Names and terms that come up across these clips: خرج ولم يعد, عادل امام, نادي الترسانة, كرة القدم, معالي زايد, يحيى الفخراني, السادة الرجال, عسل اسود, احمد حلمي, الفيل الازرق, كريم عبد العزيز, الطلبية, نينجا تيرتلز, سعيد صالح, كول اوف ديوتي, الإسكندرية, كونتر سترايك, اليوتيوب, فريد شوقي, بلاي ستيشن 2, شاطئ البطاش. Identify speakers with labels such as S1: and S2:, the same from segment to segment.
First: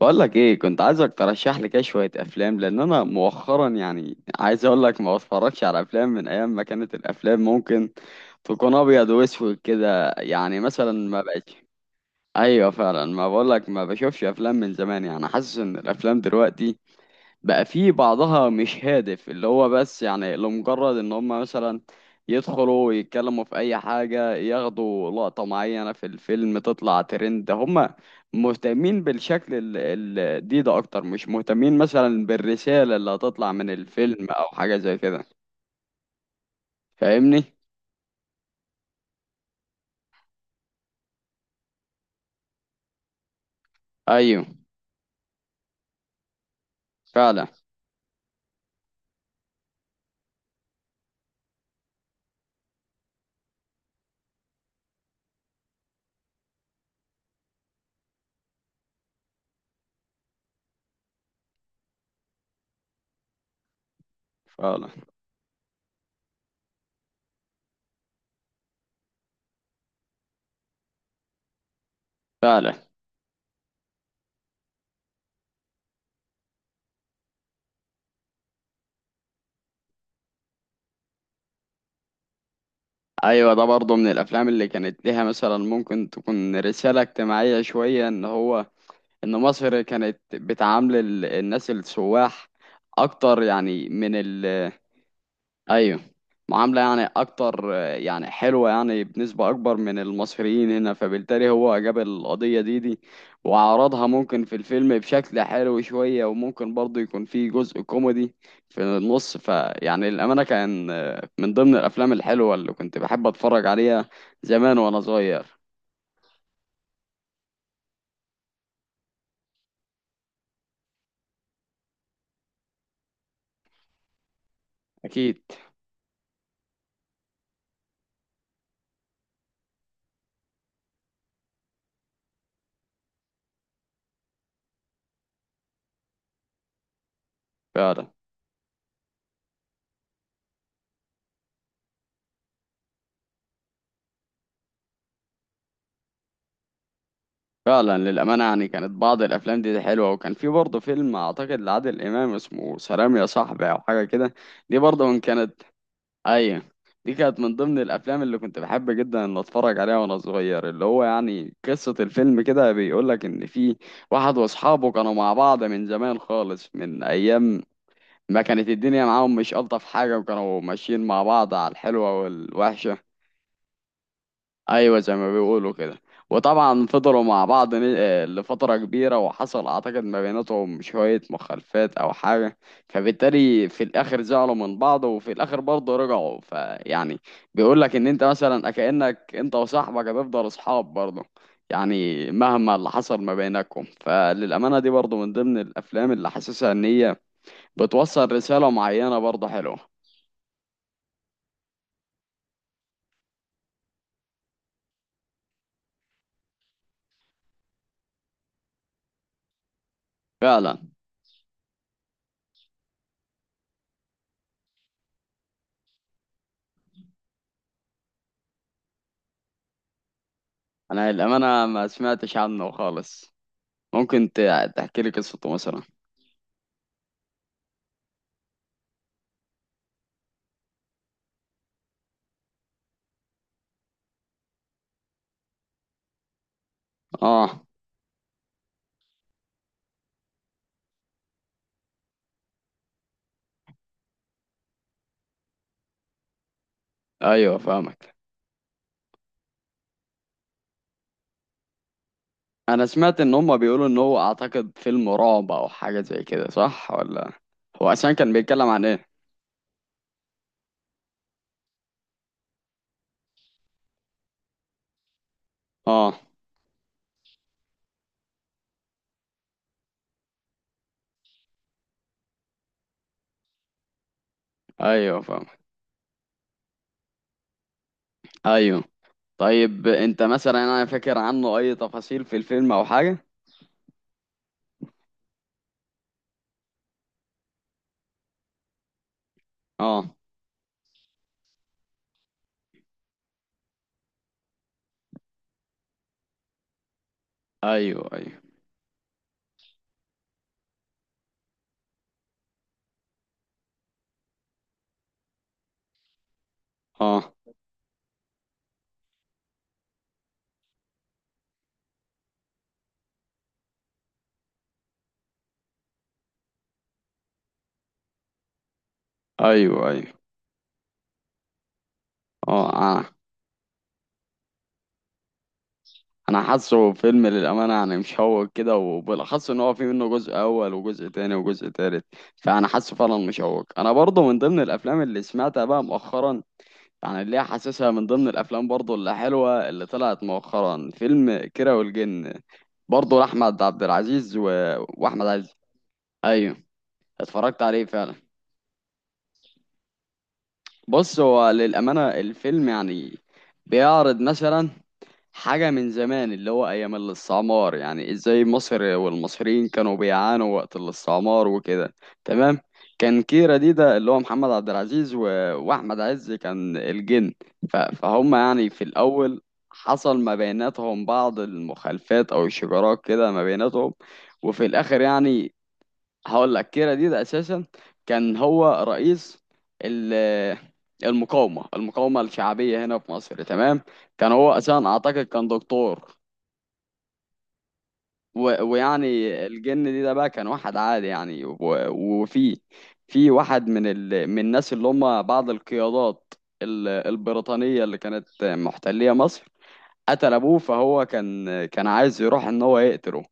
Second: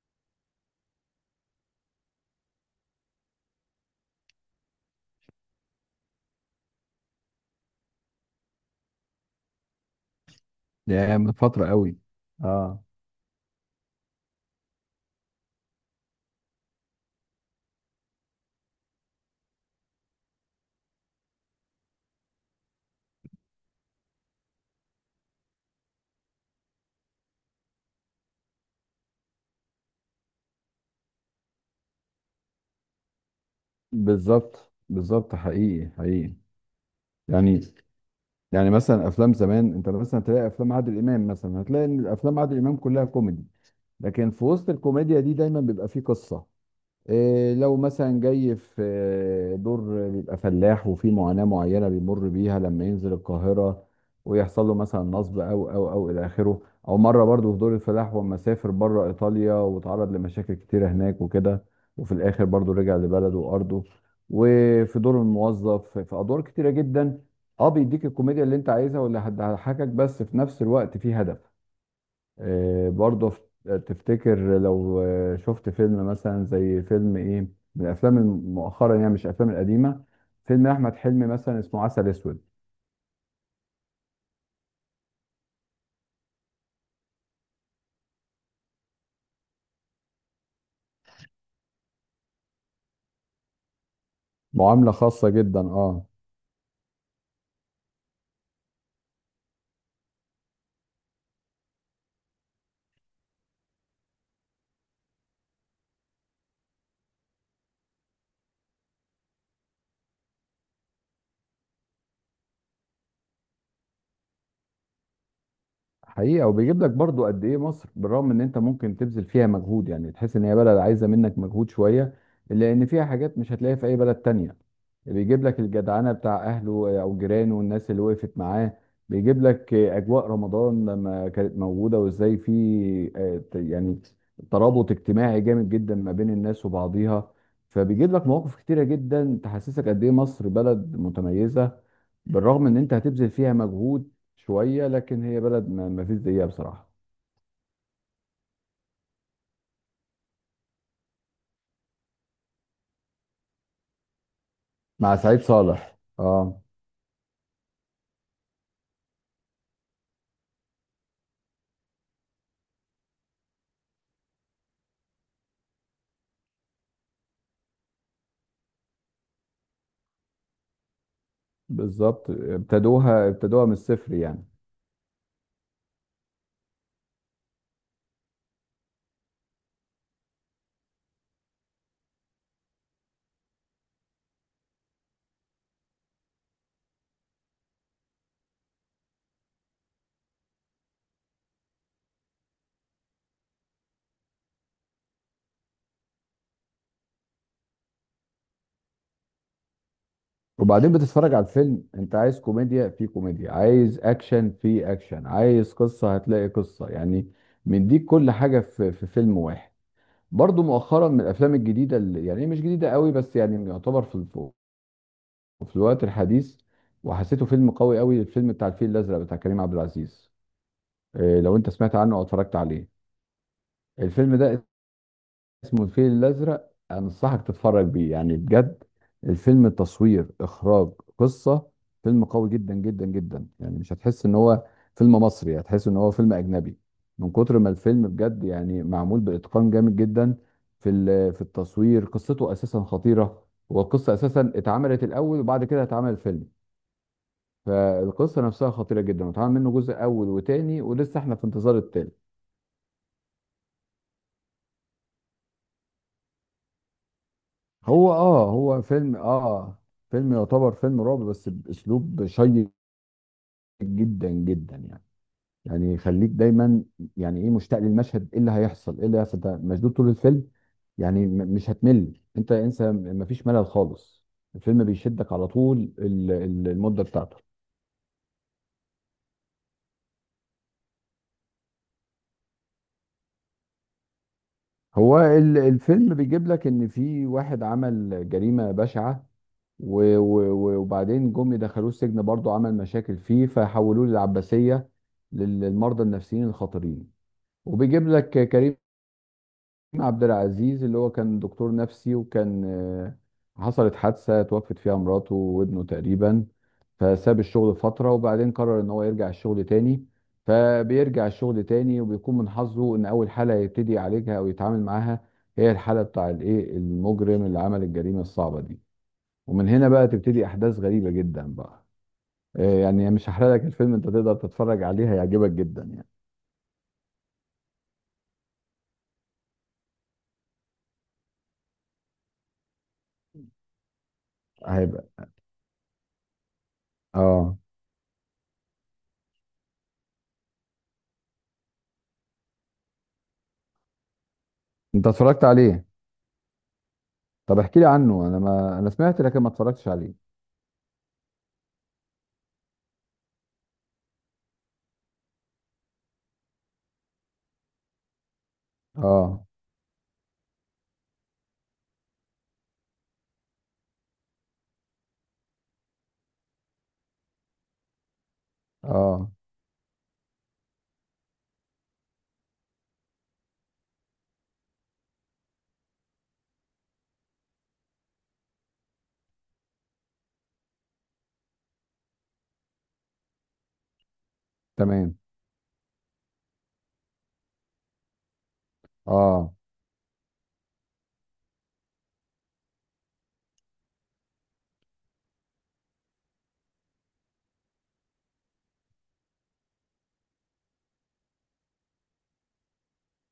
S1: بقول لك ايه، كنت عايزك ترشح لي كده شويه افلام. لان انا مؤخرا يعني عايز اقول لك ما بتفرجش على افلام من ايام ما كانت الافلام ممكن تكون ابيض واسود كده، يعني مثلا
S2: يعني
S1: ما
S2: من
S1: بقتش.
S2: فترة قوي.
S1: ايوه
S2: اه،
S1: فعلا، ما بقول لك ما بشوفش افلام من زمان. يعني حاسس ان الافلام دلوقتي بقى في بعضها مش هادف، اللي هو بس يعني لمجرد ان هم مثلا يدخلوا يتكلموا في اي حاجة، ياخدوا لقطة معينة في الفيلم تطلع ترند. هم مهتمين بالشكل ال دي ده اكتر، مش مهتمين مثلا بالرسالة اللي هتطلع من الفيلم او
S2: بالظبط
S1: حاجة زي كده.
S2: بالظبط، حقيقي حقيقي.
S1: فاهمني؟
S2: يعني يعني مثلا افلام زمان، انت مثلا تلاقي افلام عادل امام، مثلا هتلاقي ان افلام عادل امام كلها كوميدي، لكن
S1: ايوه
S2: في وسط الكوميديا دي دايما بيبقى فيه قصة.
S1: فعلا،
S2: إيه لو مثلا جاي في دور، بيبقى فلاح وفي معاناة معينة بيمر بيها لما ينزل القاهرة ويحصل له مثلا نصب أو إلى آخره. أو مرة برضو في دور الفلاح، وأما سافر بره إيطاليا واتعرض لمشاكل كتيرة هناك وكده، وفي الآخر برضو رجع لبلده وأرضه.
S1: فعلا
S2: وفي دور الموظف، في أدوار كتيرة جدا. أه بيديك الكوميديا اللي أنت عايزها واللي هتضحكك، بس في نفس الوقت في هدف.
S1: فعلا.
S2: آه، برضه تفتكر لو شفت فيلم مثلا زي فيلم ايه، من الافلام مؤخرا، يعني مش الافلام القديمه، فيلم احمد حلمي مثلا اسمه عسل اسود.
S1: ايوه، ده برضه من الافلام اللي كانت ليها مثلا ممكن تكون رسالة اجتماعية شوية، ان هو ان مصر كانت بتعامل الناس السواح اكتر يعني من ال...
S2: معامله خاصه جدا،
S1: ايوه،
S2: اه.
S1: معاملة يعني اكتر، يعني حلوة، يعني بنسبة اكبر من المصريين هنا. فبالتالي هو جاب القضية دي وعرضها ممكن في الفيلم بشكل حلو شوية، وممكن برضه يكون فيه جزء كوميدي في النص. فيعني الأمانة كان من ضمن الأفلام الحلوة اللي كنت بحب أتفرج عليها زمان وأنا صغير.
S2: حقيقة، وبيجيب لك برضو قد ايه مصر، بالرغم ان انت ممكن تبذل فيها مجهود، يعني تحس ان هي بلد عايزة منك مجهود شوية، الا ان فيها حاجات مش هتلاقيها في اي بلد تانية.
S1: أكيد.
S2: بيجيب لك الجدعنة بتاع اهله او جيرانه والناس اللي وقفت معاه. بيجيب لك اجواء رمضان لما كانت موجودة، وازاي في يعني ترابط اجتماعي جامد جدا ما بين الناس وبعضيها.
S1: فعلا.
S2: فبيجيب لك مواقف كتيرة جدا تحسسك قد ايه مصر بلد متميزة، بالرغم ان انت هتبذل فيها مجهود شويه، لكن هي بلد ما فيش زيها بصراحه.
S1: فعلا للأمانة، يعني كانت بعض الأفلام دي حلوة، وكان في برضه فيلم أعتقد لعادل إمام اسمه سلام يا صاحبي أو حاجة كده. دي برضه
S2: مع
S1: من
S2: سعيد
S1: كانت...
S2: صالح، اه.
S1: أيوة، دي كانت من ضمن الأفلام اللي كنت بحب جدا إن أتفرج عليها وأنا صغير. اللي هو يعني قصة الفيلم كده بيقولك إن في واحد وأصحابه كانوا مع بعض من زمان خالص، من أيام ما كانت الدنيا معاهم مش ألطف حاجة، وكانوا ماشيين مع بعض على الحلوة
S2: بالظبط،
S1: والوحشة.
S2: ابتدوها من الصفر يعني.
S1: ايوه زي ما بيقولوا كده. وطبعا فضلوا مع بعض لفتره كبيره، وحصل اعتقد ما بيناتهم شويه مخالفات او حاجه، فبالتالي في الاخر زعلوا من بعض، وفي الاخر برضه رجعوا. فيعني بيقول لك ان انت مثلا كانك انت وصاحبك هتفضل اصحاب برضه، يعني مهما اللي حصل ما بينكم. فللامانه، دي برضه من ضمن الافلام اللي حاسسها ان هي بتوصل رساله معينه برضه حلوه.
S2: وبعدين بتتفرج على الفيلم، انت عايز كوميديا في كوميديا، عايز اكشن في اكشن، عايز قصه هتلاقي قصه، يعني مديك كل حاجه في فيلم واحد. برضو
S1: فعلا.
S2: مؤخرا من الافلام الجديده، اللي يعني هي مش جديده قوي، بس يعني يعتبر في في الوقت الحديث، وحسيته فيلم قوي قوي، الفيلم بتاع الفيل الازرق بتاع كريم عبد العزيز.
S1: انا
S2: إيه، لو
S1: للامانه
S2: انت
S1: ما
S2: سمعت عنه او
S1: سمعتش
S2: اتفرجت
S1: عنه
S2: عليه.
S1: خالص. ممكن
S2: الفيلم ده
S1: تحكي لي قصته مثلا؟
S2: اسمه الفيل الازرق، انصحك تتفرج بيه يعني بجد. الفيلم التصوير، اخراج، قصة، فيلم قوي جدا جدا جدا، يعني مش هتحس ان هو فيلم مصري، هتحس ان هو فيلم اجنبي، من كتر
S1: اه،
S2: ما الفيلم بجد يعني معمول باتقان جامد جدا. في التصوير، قصته اساسا خطيرة. والقصة اساسا اتعملت الاول، وبعد كده اتعمل الفيلم.
S1: ايوه فاهمك.
S2: فالقصة نفسها خطيرة جدا، واتعمل منه جزء اول وتاني، ولسه احنا في انتظار التالت.
S1: انا سمعت ان هما بيقولوا ان هو اعتقد فيلم رعب او حاجه زي كده، صح ولا؟ هو اصلا
S2: هو
S1: كان
S2: اه
S1: بيتكلم
S2: هو
S1: عن ايه؟
S2: فيلم، اه، فيلم يعتبر فيلم رعب بس باسلوب شيق جدا جدا، يعني يعني
S1: اه،
S2: يخليك دايما يعني ايه مشتاق للمشهد، ايه اللي هيحصل، ايه اللي هيحصل، ده مشدود طول الفيلم. يعني مش هتمل، انت انسى، مفيش ملل خالص. الفيلم
S1: ايوه
S2: بيشدك على
S1: فاهمك.
S2: طول المدة بتاعته.
S1: ايوه. طيب انت مثلا، انا فاكر عنه اي تفاصيل في الفيلم او حاجه؟
S2: هو الفيلم بيجيب لك ان في واحد عمل جريمة بشعة،
S1: اه،
S2: وبعدين جم دخلوه السجن، برضه عمل مشاكل فيه فحولوه للعباسية، للمرضى النفسيين الخطيرين.
S1: ايوه
S2: وبيجيب
S1: ايوه.
S2: لك كريم عبد العزيز، اللي هو كان دكتور نفسي، وكان حصلت حادثة توفت فيها مراته وابنه تقريبا،
S1: اه،
S2: فساب الشغل فترة، وبعدين قرر ان هو يرجع الشغل تاني. فبيرجع الشغل تاني، وبيكون من حظه ان اول حالة يبتدي يعالجها او يتعامل معاها هي الحالة بتاع الايه المجرم اللي عمل الجريمة الصعبة دي. ومن
S1: ايوه
S2: هنا بقى
S1: ايوه.
S2: تبتدي احداث غريبه جدا بقى.
S1: اه،
S2: آه، يعني
S1: آه.
S2: مش هحرق لك الفيلم، انت تقدر تتفرج عليه، هيعجبك جدا يعني.
S1: انا حاسه فيلم للامانه يعني مشوق كده، وبالاخص ان هو في منه جزء اول وجزء تاني وجزء تالت. فانا حاسه فعلا مشوق. انا برضه من ضمن الافلام اللي
S2: هيبقى
S1: سمعتها بقى مؤخرا، يعني اللي هي
S2: اه.
S1: حاسسها من ضمن الافلام برضه اللي حلوه اللي طلعت مؤخرا فيلم كيرة والجن. برضه لاحمد عبد العزيز
S2: انت
S1: واحمد
S2: اتفرجت
S1: عز.
S2: عليه؟
S1: ايوه،
S2: طب
S1: اتفرجت
S2: احكي
S1: عليه
S2: لي
S1: فعلا.
S2: عنه، انا ما انا سمعت لكن ما اتفرجتش عليه.
S1: بص، هو للامانه الفيلم يعني بيعرض مثلا حاجة من زمان، اللي هو أيام الاستعمار. يعني إزاي مصر
S2: اه،
S1: والمصريين كانوا بيعانوا وقت الاستعمار وكده. تمام. كان كيرة دي ده اللي هو محمد عبد العزيز وأحمد عز كان الجن. فهم يعني في
S2: اه،
S1: الأول حصل ما بيناتهم بعض المخالفات أو الشجارات كده ما بيناتهم، وفي الآخر يعني. هقول لك كيرا دي ده اساسا كان هو رئيس ال- المقاومه الشعبيه هنا في مصر. تمام. كان هو اساسا
S2: تمام.
S1: اعتقد كان دكتور. ويعني
S2: اه،
S1: الجن دي ده بقى كان واحد عادي يعني، وفي واحد من من الناس اللي هم بعض القيادات البريطانيه اللي كانت محتليه مصر. قتل ابوه، فهو كان عايز يروح ان هو يقتله.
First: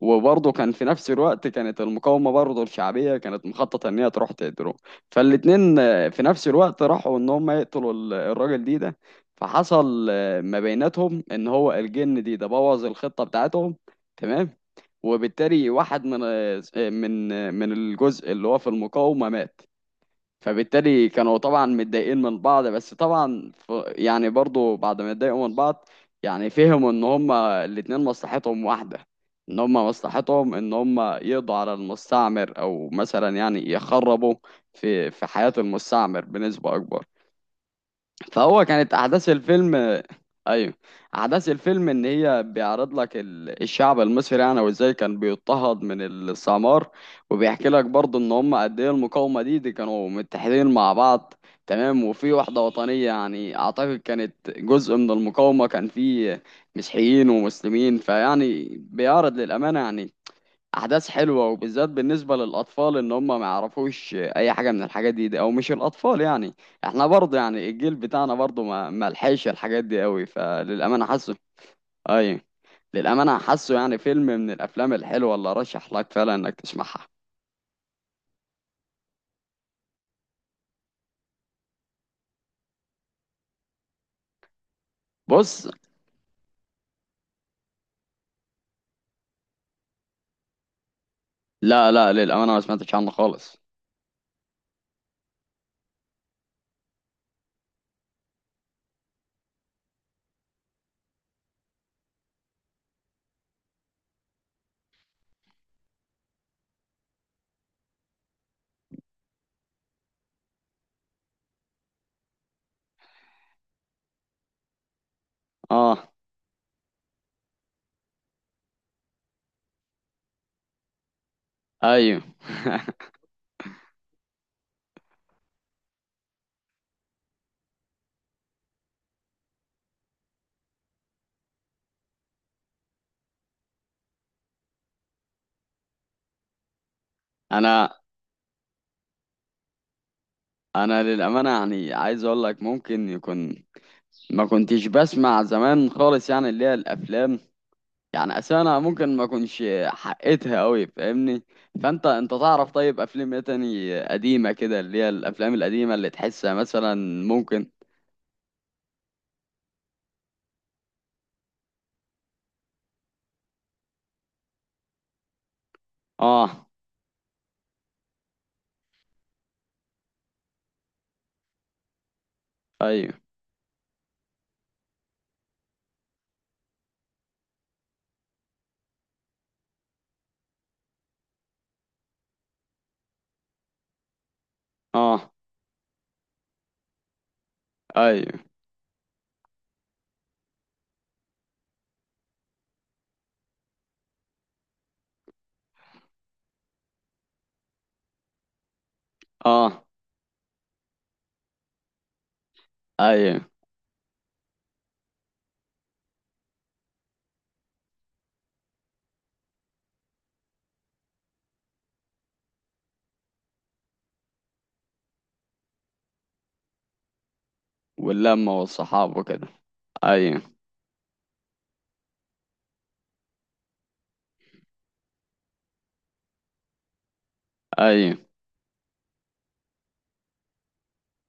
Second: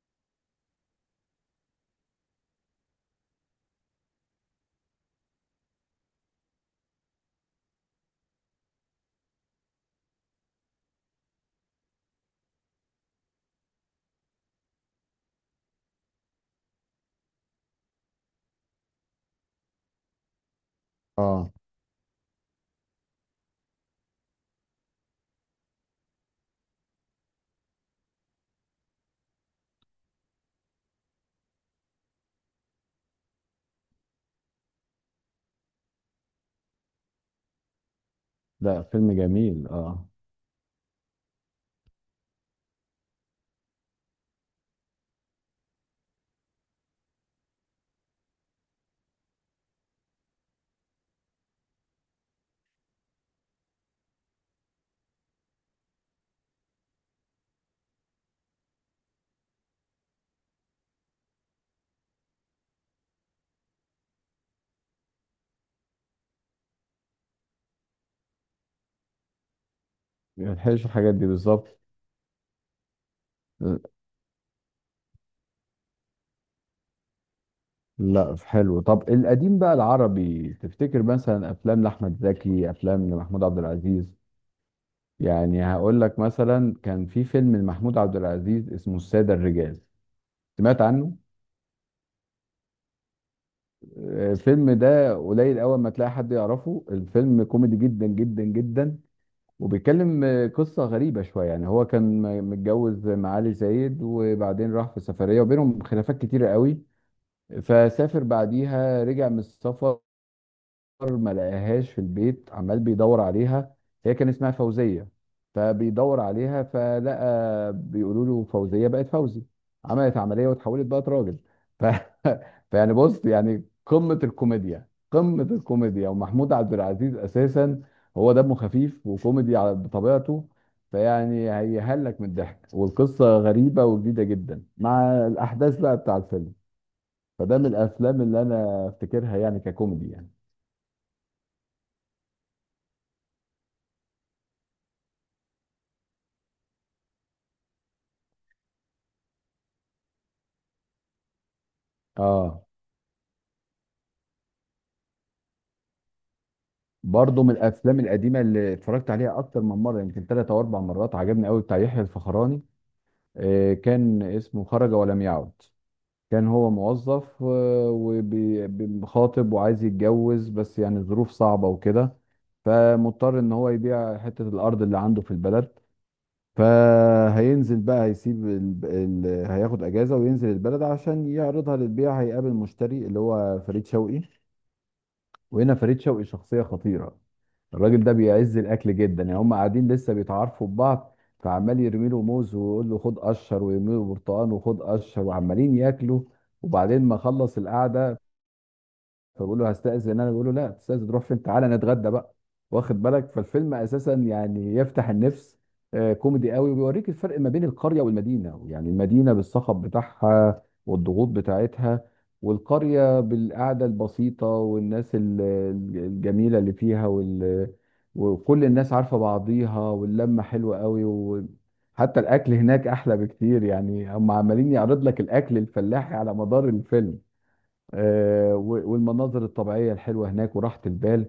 S1: وبرضه كان في نفس الوقت كانت المقاومة برضه الشعبية كانت مخططة ان هي تروح تقتله. فالاتنين في نفس الوقت راحوا ان هم يقتلوا الراجل دي ده. فحصل ما بيناتهم ان هو الجن دي ده بوظ الخطة بتاعتهم. تمام. وبالتالي واحد من الجزء اللي هو في المقاومة مات. فبالتالي كانوا
S2: اه.
S1: طبعا متضايقين من بعض. بس طبعا، يعني برضو بعد ما اتضايقوا من بعض يعني فهموا ان هما الاتنين مصلحتهم واحدة، ان هما مصلحتهم ان هما يقضوا على المستعمر، او مثلا يعني يخربوا في حياة المستعمر بنسبة اكبر. فهو
S2: لا
S1: كانت
S2: فيلم
S1: احداث
S2: جميل،
S1: الفيلم.
S2: اه.
S1: ايوه. احداث الفيلم ان هي بيعرض لك الشعب المصري يعني، وازاي كان بيضطهد من السمار. وبيحكي لك برضه ان هم قد ايه المقاومه دي كانوا متحدين مع بعض. تمام. وفي وحده وطنيه يعني اعتقد كانت جزء من المقاومه، كان في مسيحيين ومسلمين. فيعني بيعرض للامانه يعني احداث حلوه، وبالذات بالنسبه للاطفال ان هم ما يعرفوش اي حاجه من الحاجات دي، او مش الاطفال يعني احنا برضه، يعني الجيل بتاعنا برضه ما لحقش الحاجات دي قوي.
S2: ما يلحقش
S1: فللامانه
S2: الحاجات دي،
S1: حاسه.
S2: بالظبط.
S1: اي، للامانه حاسه يعني فيلم من الافلام الحلوه اللي ارشح لك فعلا انك تسمعها.
S2: لا حلو. طب القديم بقى العربي، تفتكر مثلا افلام لاحمد زكي، افلام لمحمود عبد العزيز؟ يعني
S1: بص،
S2: هقول لك مثلا كان في فيلم لمحمود عبد العزيز اسمه السادة الرجال، سمعت عنه؟
S1: لا لا، للامانه ما سمعتش عنه خالص.
S2: آه، الفيلم ده قليل اول ما تلاقي حد يعرفه، الفيلم كوميدي جدا جدا جدا، وبيتكلم، قصة غريبة شوية يعني. هو كان متجوز معالي زايد، وبعدين راح في سفرية وبينهم خلافات كتيرة قوي، فسافر بعديها رجع من السفر، ما لقاهاش في البيت، عمال بيدور عليها، هي كان اسمها فوزية،
S1: اه،
S2: فبيدور عليها فلقى بيقولوا له فوزية بقت فوزي، عملت عملية واتحولت بقت راجل. ف...
S1: ايوه.
S2: فيعني بص، يعني قمة الكوميديا قمة الكوميديا. ومحمود عبد العزيز أساسا هو دمه خفيف وكوميدي على بطبيعته، فيعني هيهلك من الضحك، والقصة غريبة وجديدة جدا مع الأحداث بقى بتاع الفيلم. فده من
S1: انا
S2: الأفلام اللي أنا أفتكرها يعني ككوميدي يعني.
S1: انا للامانه يعني عايز اقول لك ممكن يكون ما كنتش بسمع زمان خالص، يعني اللي هي الافلام. يعني اصل انا ممكن ما اكونش حقيتها قوي، فاهمني؟ فانت
S2: اه،
S1: تعرف طيب افلام ايه تاني قديمه كده، اللي هي الافلام القديمه اللي تحسها مثلا؟
S2: برضه من
S1: ممكن.
S2: الافلام القديمه اللي اتفرجت عليها اكتر من مره، يمكن ثلاث او اربع مرات، عجبني قوي بتاع يحيى الفخراني، كان اسمه خرج ولم يعد. كان
S1: اه،
S2: هو موظف وخاطب وعايز يتجوز، بس يعني الظروف صعبه وكده،
S1: ايوه.
S2: فمضطر ان هو يبيع حته الارض اللي عنده في البلد. فهينزل بقى، هيسيب هياخد اجازه وينزل البلد عشان يعرضها للبيع، هيقابل مشتري اللي هو فريد شوقي.
S1: اه،
S2: وهنا فريد شوقي شخصية خطيرة، الراجل ده
S1: ايوه.
S2: بيعز الاكل جدا، يعني هم قاعدين لسه بيتعارفوا ببعض، فعمال يرمي له موز ويقول له خد قشر، ويرمي له برتقان وخد قشر، وعمالين ياكلوا. وبعدين ما خلص القعده، فبقول له
S1: اه،
S2: هستأذن انا، بقول له لا تستأذن تروح فين، تعالى نتغدى بقى. واخد بالك،
S1: ايوه.
S2: فالفيلم اساسا يعني يفتح النفس. آه، كوميدي قوي، وبيوريك الفرق ما بين القرية والمدينة، يعني المدينة بالصخب بتاعها والضغوط بتاعتها، والقرية بالقعدة البسيطة والناس الجميلة اللي فيها، وال...
S1: واللمه
S2: وكل الناس
S1: والصحاب
S2: عارفة
S1: وكده.
S2: بعضيها واللمة
S1: ايوه.
S2: حلوة قوي، وحتى الأكل هناك أحلى بكتير، يعني هم عمالين يعرض لك الأكل الفلاحي على مدار الفيلم.
S1: ايوه.
S2: آه، والمناظر الطبيعية الحلوة هناك وراحة البال.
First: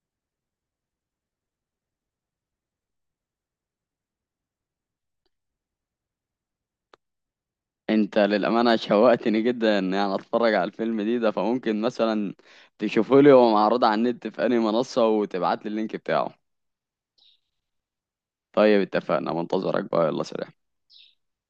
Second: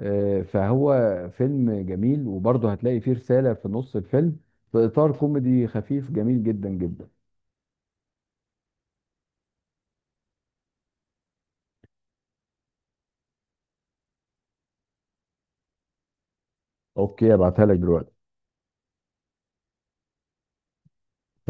S2: آه، فهو فيلم جميل، وبرضه هتلاقي فيه رسالة في نص الفيلم، في إطار كوميدي خفيف جميل جدا جدا.
S1: انت للامانه شوقتني جدا، ان يعني اتفرج على الفيلم دي ده. فممكن مثلا تشوفه لي هو معروض على النت في انهي منصه، وتبعت لي اللينك بتاعه؟
S2: أوكي، أبعتها لك دلوقتي.
S1: طيب اتفقنا، منتظرك بقى. يلا سلام.